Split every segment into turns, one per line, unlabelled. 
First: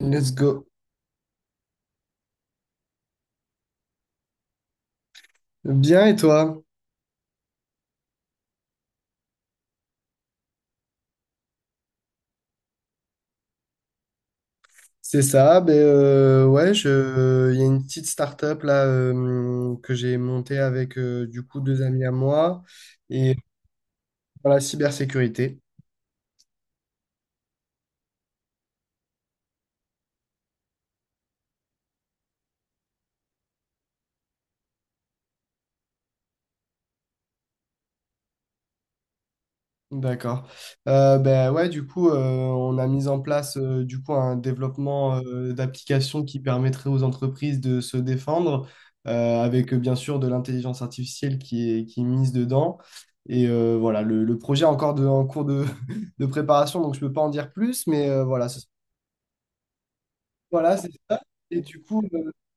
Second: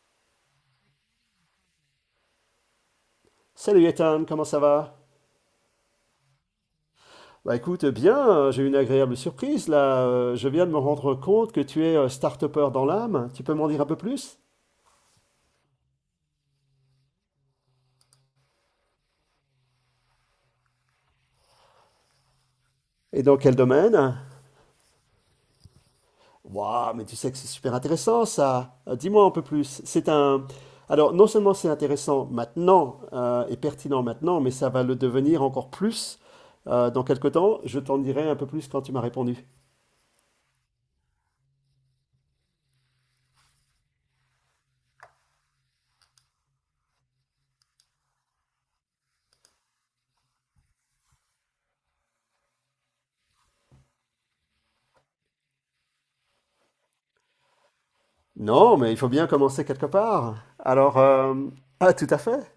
Let's go.
Salut Ethan, comment ça va?
Bien et toi?
Bah écoute, bien, j'ai eu une agréable surprise là. Je viens de me rendre compte que tu es start-upper dans l'âme. Tu peux m'en dire un peu plus?
C'est ça, ben, ouais, il y a une petite start-up là que j'ai montée avec du coup deux amis à moi
Et
et euh,
dans quel domaine?
pour la cybersécurité.
Waouh, mais tu sais que c'est super intéressant ça. Dis-moi un peu plus. C'est un... Alors non seulement c'est intéressant maintenant et pertinent maintenant, mais ça va le devenir encore plus dans quelques temps. Je t'en dirai un peu plus quand tu m'as répondu.
D'accord. Ben ouais, du coup, on a mis en place du coup un développement d'applications qui permettrait aux entreprises de se défendre, avec bien sûr de l'intelligence artificielle qui est mise dedans. Et voilà, le projet est encore en cours de préparation, donc je peux pas en dire plus, mais voilà,
Non, mais il faut bien commencer quelque part.
voilà, c'est ça. Et du
Ah
coup,
tout à fait.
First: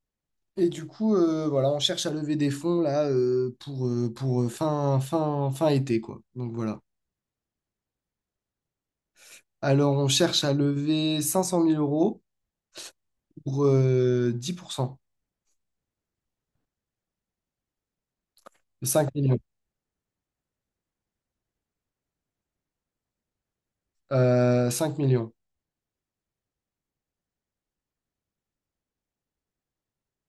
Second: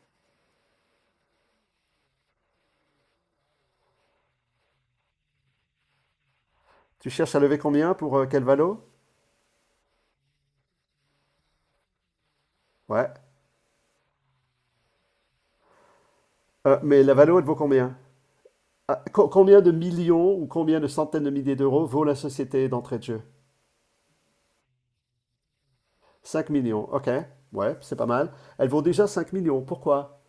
voilà, on cherche à lever des fonds là pour fin été, quoi. Donc voilà.
Tu cherches à lever combien pour quel valo?
Alors, on cherche à lever 500 000 €
Ouais.
pour 10%
Mais la Valo, elle vaut combien? Ah,
5 millions.
combien de millions ou combien de centaines de milliers d'euros vaut la société d'entrée de jeu?
5 millions.
5 millions, ok. Ouais, c'est pas mal. Elle vaut déjà 5 millions. Pourquoi?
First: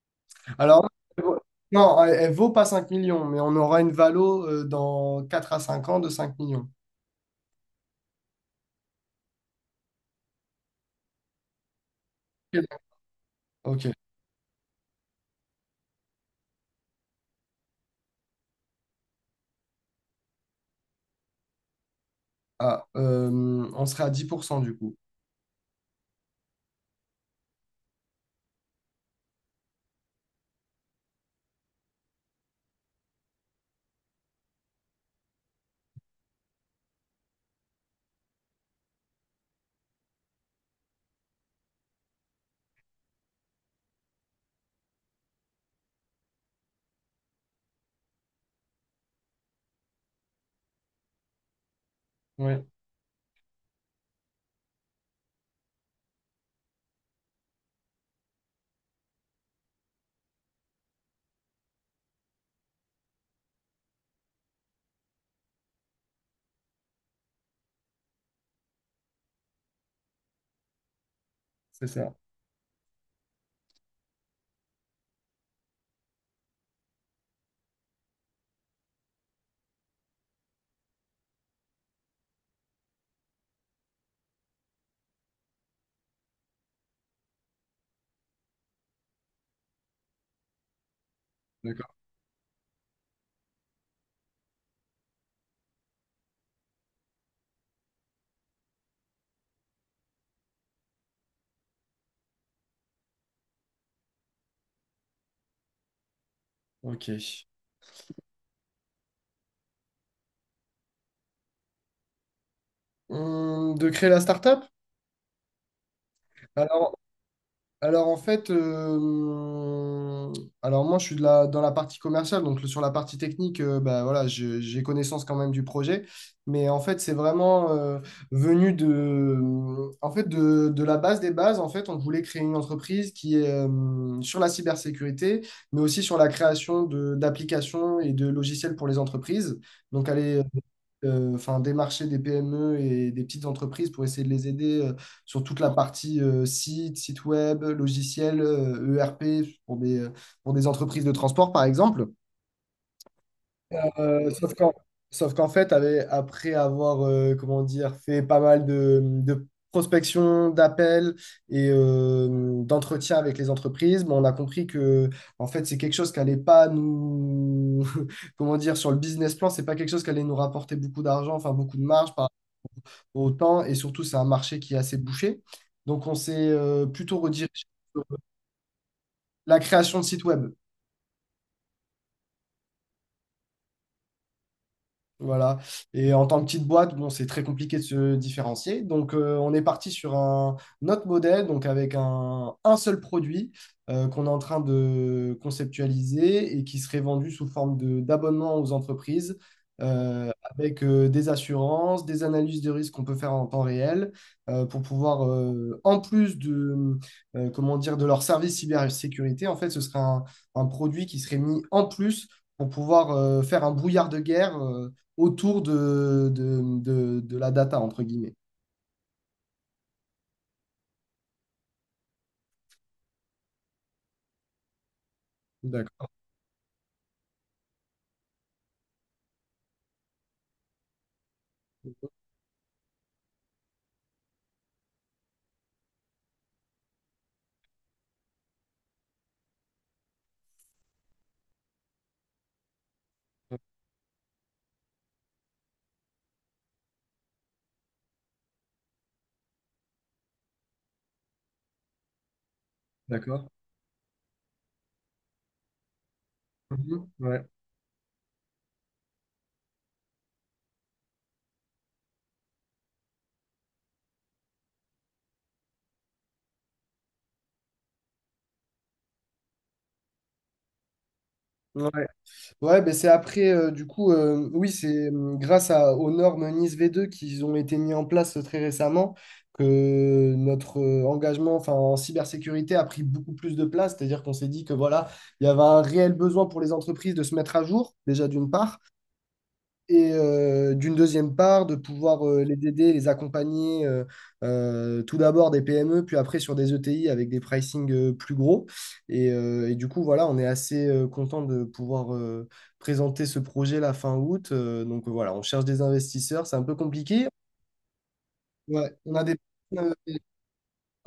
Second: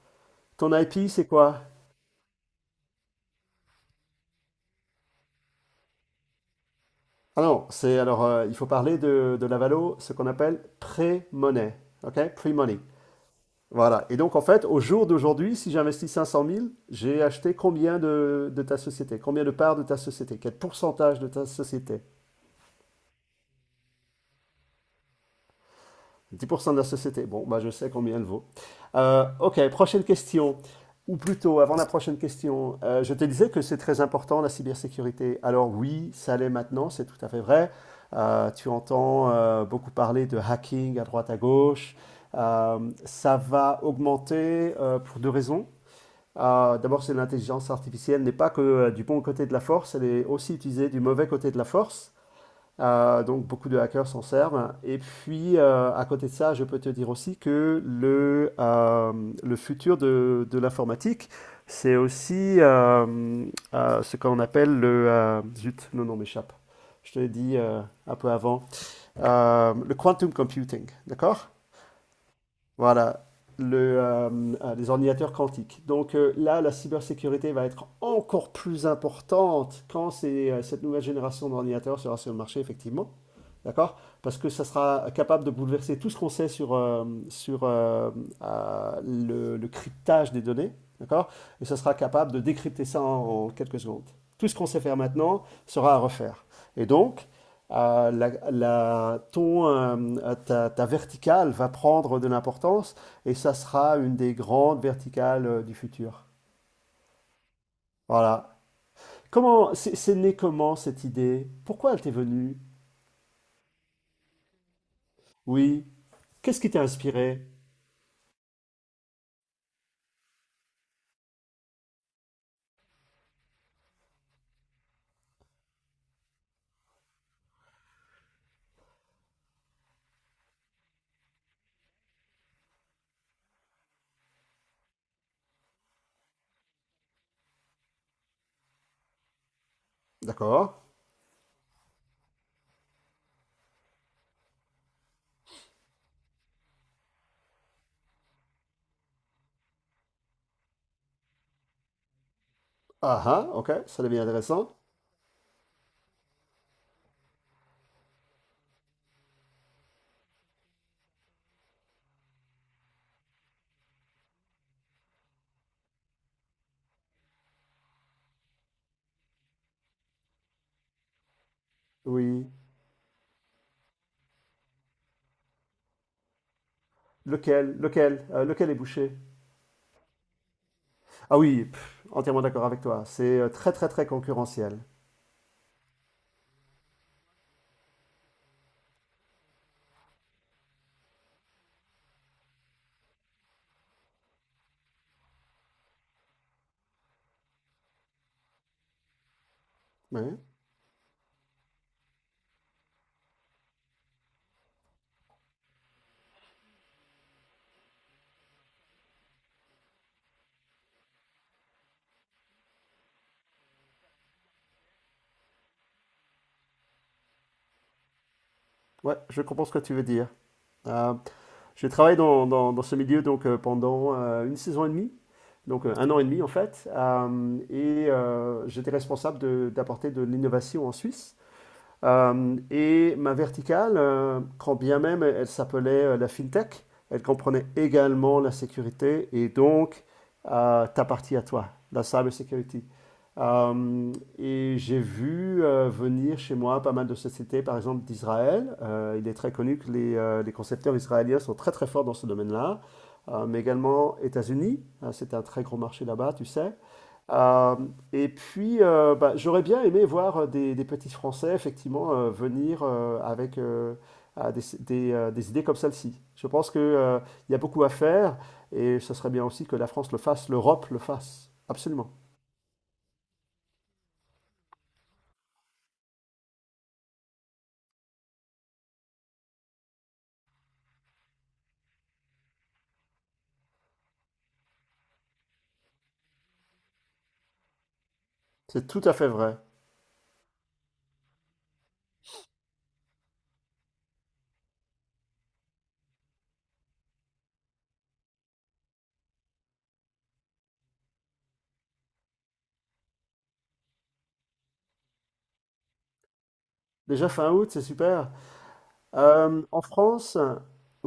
Ton
Alors,
IP,
elle
c'est
vaut-
quoi?
non, elle vaut pas 5 millions, mais on aura une valo dans 4 à 5 ans de 5 millions.
Ah non, il faut parler de la Valo, ce qu'on appelle pré-money. Ok?
Ok.
Pre-money.
Ok.
Voilà. Et donc, en fait, au jour d'aujourd'hui, si j'investis cinq cent mille, j'ai acheté combien de ta société? Combien de parts de ta société? Quel pourcentage de ta société?
Ah, on serait à 10% du coup.
Dix pour cent de la société. Bon, bah, je sais combien elle vaut. Ok, prochaine question. Ou plutôt, avant la prochaine question, je te disais que c'est très important la cybersécurité. Alors oui, ça l'est maintenant, c'est tout à fait vrai. Tu entends beaucoup parler de hacking à droite à gauche. Ça va augmenter pour deux raisons. D'abord, c'est l'intelligence artificielle n'est pas que du bon côté de la force, elle est aussi utilisée du mauvais côté de la force.
Oui,
Donc beaucoup de hackers s'en servent. Et puis, à côté de ça, je peux te dire aussi que le futur de l'informatique, c'est aussi ce qu'on appelle le... zut, le nom m'échappe. Je te l'ai dit un peu avant. Le quantum computing, d'accord?
c'est ça.
Voilà, le, euh, les ordinateurs quantiques. Donc là, la cybersécurité va être encore plus importante quand cette nouvelle génération d'ordinateurs sera sur le marché, effectivement. D'accord? Parce que ça sera capable de bouleverser tout ce qu'on sait sur le cryptage des données. D'accord? Et ça
D'accord.
sera capable de décrypter ça en quelques secondes. Tout ce qu'on sait faire maintenant sera à refaire. Et donc, euh, la, la- ton, euh, ta verticale va prendre de l'importance et ça sera une des grandes verticales du futur.
Ok.
Voilà. Comment, c'est né comment cette idée? Pourquoi elle t'est venue?
De créer la startup?
Oui. Qu'est-ce qui t'a
Alors,
inspiré?
Alors en fait, euh, alors, moi je suis dans la partie commerciale, donc sur la partie technique, bah, voilà, j'ai connaissance quand même du projet, mais en fait c'est vraiment venu de la base des bases. En fait, on voulait créer une entreprise qui est sur la cybersécurité, mais aussi sur la création de d'applications et de logiciels pour les entreprises. Donc aller
D'accord.
enfin, démarcher des PME et des petites entreprises pour essayer de les aider sur toute la partie site web, logiciel, ERP pour pour des entreprises de transport, par exemple.
Ah ah, ok, ça devient
Euh, sauf qu'en,
intéressant.
sauf qu'en fait, après avoir comment dire, fait pas mal de prospection, d'appels et d'entretiens avec les entreprises, ben, on a compris que en fait, c'est quelque chose qui n'allait pas nous, comment dire, sur le business plan, c'est pas quelque chose qui allait nous rapporter beaucoup d'argent, enfin beaucoup de marge. Par
Oui.
autant. Et surtout, c'est un marché qui est assez bouché. Donc, on s'est plutôt redirigé sur
Lequel? Lequel? Lequel est bouché?
la création de sites web.
Ah oui, pff, entièrement d'accord avec toi. C'est très très très concurrentiel.
Voilà. Et en tant que petite boîte, bon, c'est très compliqué de se différencier. Donc, on est parti sur un autre modèle, donc avec un seul produit qu'on est en train de conceptualiser et qui serait vendu sous forme d'abonnement aux entreprises euh,
Oui.
avec des assurances, des analyses de risque qu'on peut faire en temps réel pour pouvoir, en plus comment dire, de leur service cybersécurité, en fait, ce serait un produit qui serait mis en plus pour pouvoir faire un brouillard de guerre. Autour de la data, entre guillemets.
Ouais, je comprends ce que tu veux dire. Euh, J'ai travaillé dans ce milieu donc, pendant une saison et demie, donc un
D'accord.
an et demi en fait, et j'étais responsable d'apporter de l'innovation en Suisse. Et ma verticale, quand bien même elle s'appelait la FinTech, elle comprenait également la sécurité et donc ta partie à toi, la cybersecurity. Euh, et j'ai vu venir chez moi pas mal de sociétés, par exemple d'Israël. Il est très connu que les concepteurs israéliens sont très très forts dans ce domaine-là.
D'accord.
Mais également États-Unis, hein, c'est un très gros marché là-bas, tu sais.
Mhm. Ouais.
Euh, et puis, bah, j'aurais bien aimé voir des petits Français, effectivement, venir avec des idées comme celle-ci. Je pense que, il y a beaucoup à faire et ce serait bien aussi que la France le fasse, l'Europe le fasse.
Ouais.
Absolument.
Ouais, ben c'est après, oui, c'est grâce à, aux normes NIS V2 qui ont été mis en place très récemment que notre engagement enfin, en cybersécurité a pris beaucoup plus de place. C'est-à-dire qu'on s'est dit que voilà, il y avait un réel besoin pour les entreprises de se mettre à jour, déjà d'une part.
C'est tout à fait vrai.
Et d'une deuxième part, de pouvoir les aider, les accompagner tout d'abord des PME, puis après sur des ETI avec des pricing plus gros. Et du coup, voilà, on est assez content de pouvoir présenter ce projet la fin août. Donc voilà, on cherche des investisseurs, c'est un peu compliqué.
Déjà fin août, c'est super.
Ouais, on a des...
En
euh,
France,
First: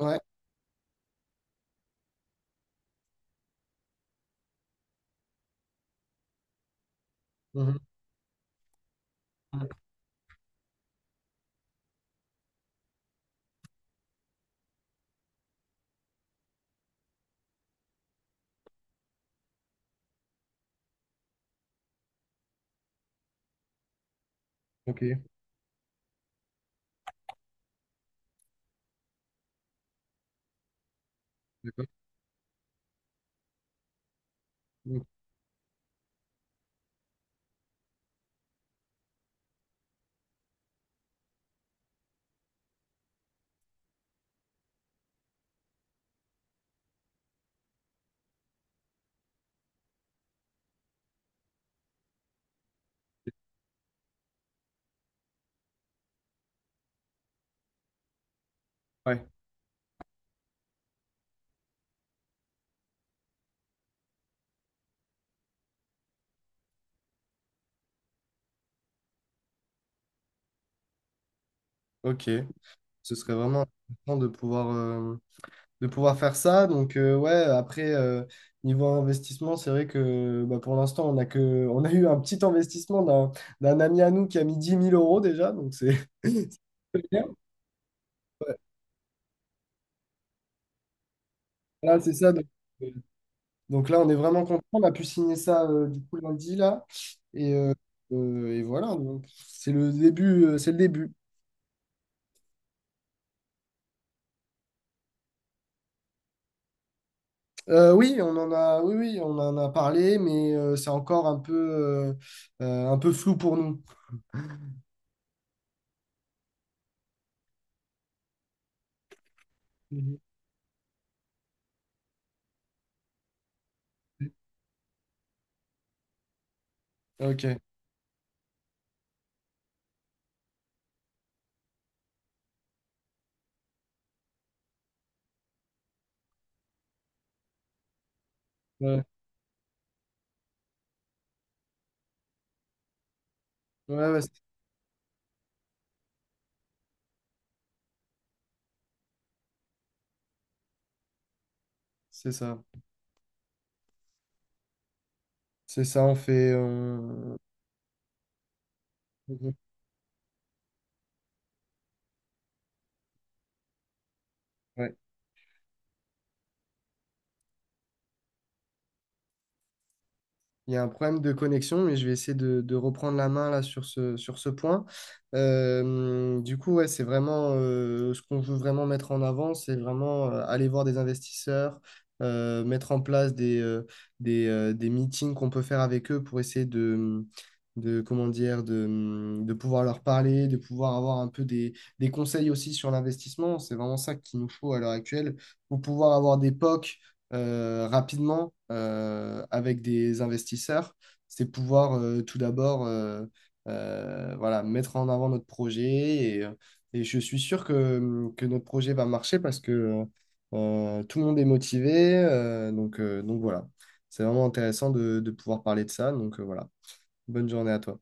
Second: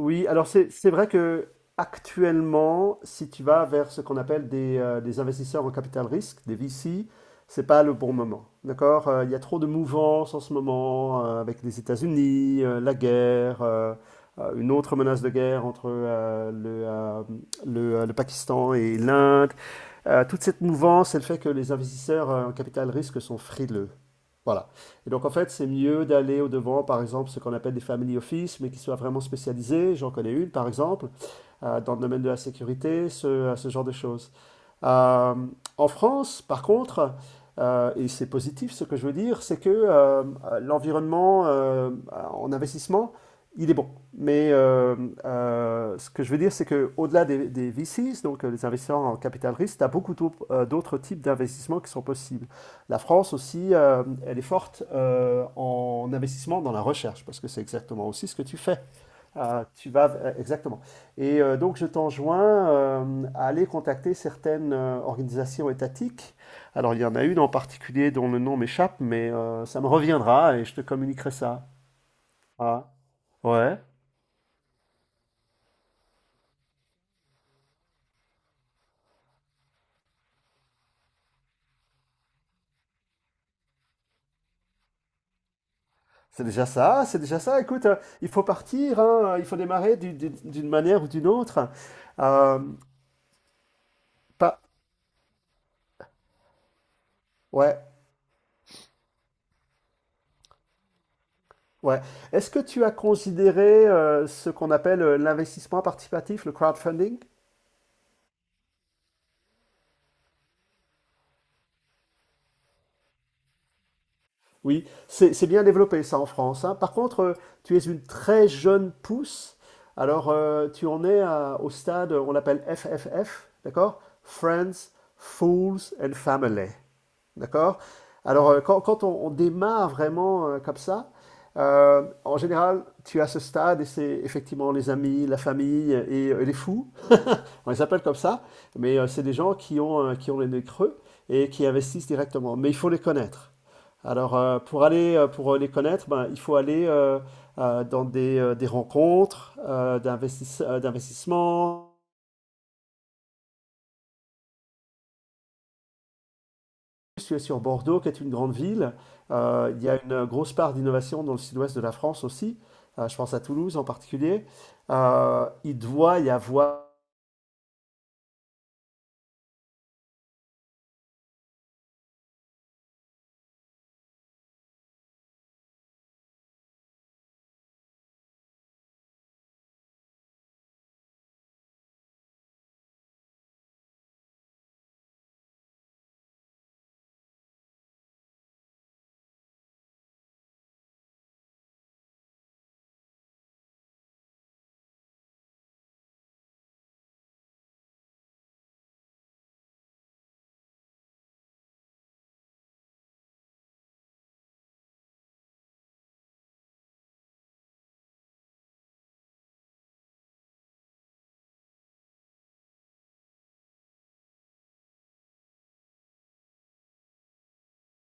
ouais.
alors c'est vrai que actuellement, si tu vas vers ce qu'on appelle des investisseurs en capital risque, des VC, c'est
Mhm.
pas le bon moment. D'accord? Il y a trop de mouvances en ce moment avec les États-Unis, la guerre, une autre menace de guerre entre le Pakistan et l'Inde. Toute cette mouvance, elle fait que les investisseurs en capital risque sont frileux. Voilà.
Ok,
Et donc, en fait, c'est mieux d'aller au-devant, par exemple, ce qu'on appelle des family office, mais qui soient vraiment spécialisés. J'en connais une, par exemple,
d'accord.
dans le domaine de la sécurité, ce genre de choses. Euh, En France, par contre, et c'est positif ce que je veux dire, c'est que l'environnement en investissement, il est bon. Mais euh, Ce que je veux dire, c'est qu'au-delà des VCs, donc les investisseurs en capital risque, tu as beaucoup d'autres types d'investissements qui sont possibles. La France aussi, elle est forte en investissement dans la recherche, parce que c'est exactement aussi ce que tu fais.
Ouais,
Tu vas Exactement. Et donc je t'enjoins à aller contacter certaines organisations étatiques. Alors il y en a une en particulier dont le nom m'échappe, mais ça me reviendra et je te communiquerai ça.
ok.
Ah,
Ce serait vraiment
ouais.
important de pouvoir faire ça. Donc, ouais, après, niveau investissement, c'est vrai que bah, pour l'instant, on a eu un petit investissement d'un ami à nous qui a mis 10 000 € déjà. Donc, c'est
C'est déjà ça, c'est
bien.
déjà ça. Écoute, il faut
Ouais.
partir, hein, il faut démarrer d'une manière ou d'une autre.
Là, c'est ça.
Euh,
Euh, donc là, on est vraiment
pas,
content. On a pu signer ça du coup lundi, là. Et, euh,
ouais,
et voilà, donc c'est le début. C'est le début.
Ouais. Est-ce que tu as considéré ce qu'on appelle l'investissement participatif, le crowdfunding?
Oui, on en a, oui, oui, on en a parlé, mais c'est encore un peu flou pour nous.
Oui, c'est bien développé ça en France, hein. Par contre, tu es une très jeune pousse.
Mhm.
Alors, tu en es au stade, on l'appelle FFF, d'accord? Friends, Fools and Family,
Ok.
d'accord? Alors, quand on démarre vraiment comme ça, en général, tu as ce stade et c'est effectivement les amis, la famille et les fous. On les appelle comme ça, mais
Ouais,
c'est des gens qui ont les nez creux et qui investissent directement. Mais il faut les connaître.
ouais, ouais, c'est
Alors, pour les connaître, ben, il faut aller des rencontres d'investissement.
c'est ça. C'est ça, on fait.
Je suis sur Bordeaux, qui est une grande ville. Il y a une grosse part d'innovation dans le sud-ouest de la France aussi. Je pense à Toulouse en particulier.
Ouais.
Il doit y avoir
Il y a un problème de connexion, mais je vais essayer de reprendre la main là sur sur ce point. Du coup, ouais, c'est vraiment ce qu'on veut vraiment mettre en avant, c'est vraiment aller voir des investisseurs, mettre en place des meetings qu'on peut faire avec eux pour essayer de comment dire, de pouvoir leur parler, de pouvoir avoir un peu des conseils aussi sur l'investissement. C'est vraiment ça qu'il nous faut à l'heure actuelle pour pouvoir avoir des POC rapidement avec des investisseurs, c'est pouvoir tout d'abord voilà, mettre en avant notre projet. Et, euh, et je suis sûr que, mm, que notre projet va marcher parce que tout le monde est motivé. Donc, donc voilà, c'est vraiment intéressant de pouvoir parler de ça. Donc voilà, bonne journée à toi.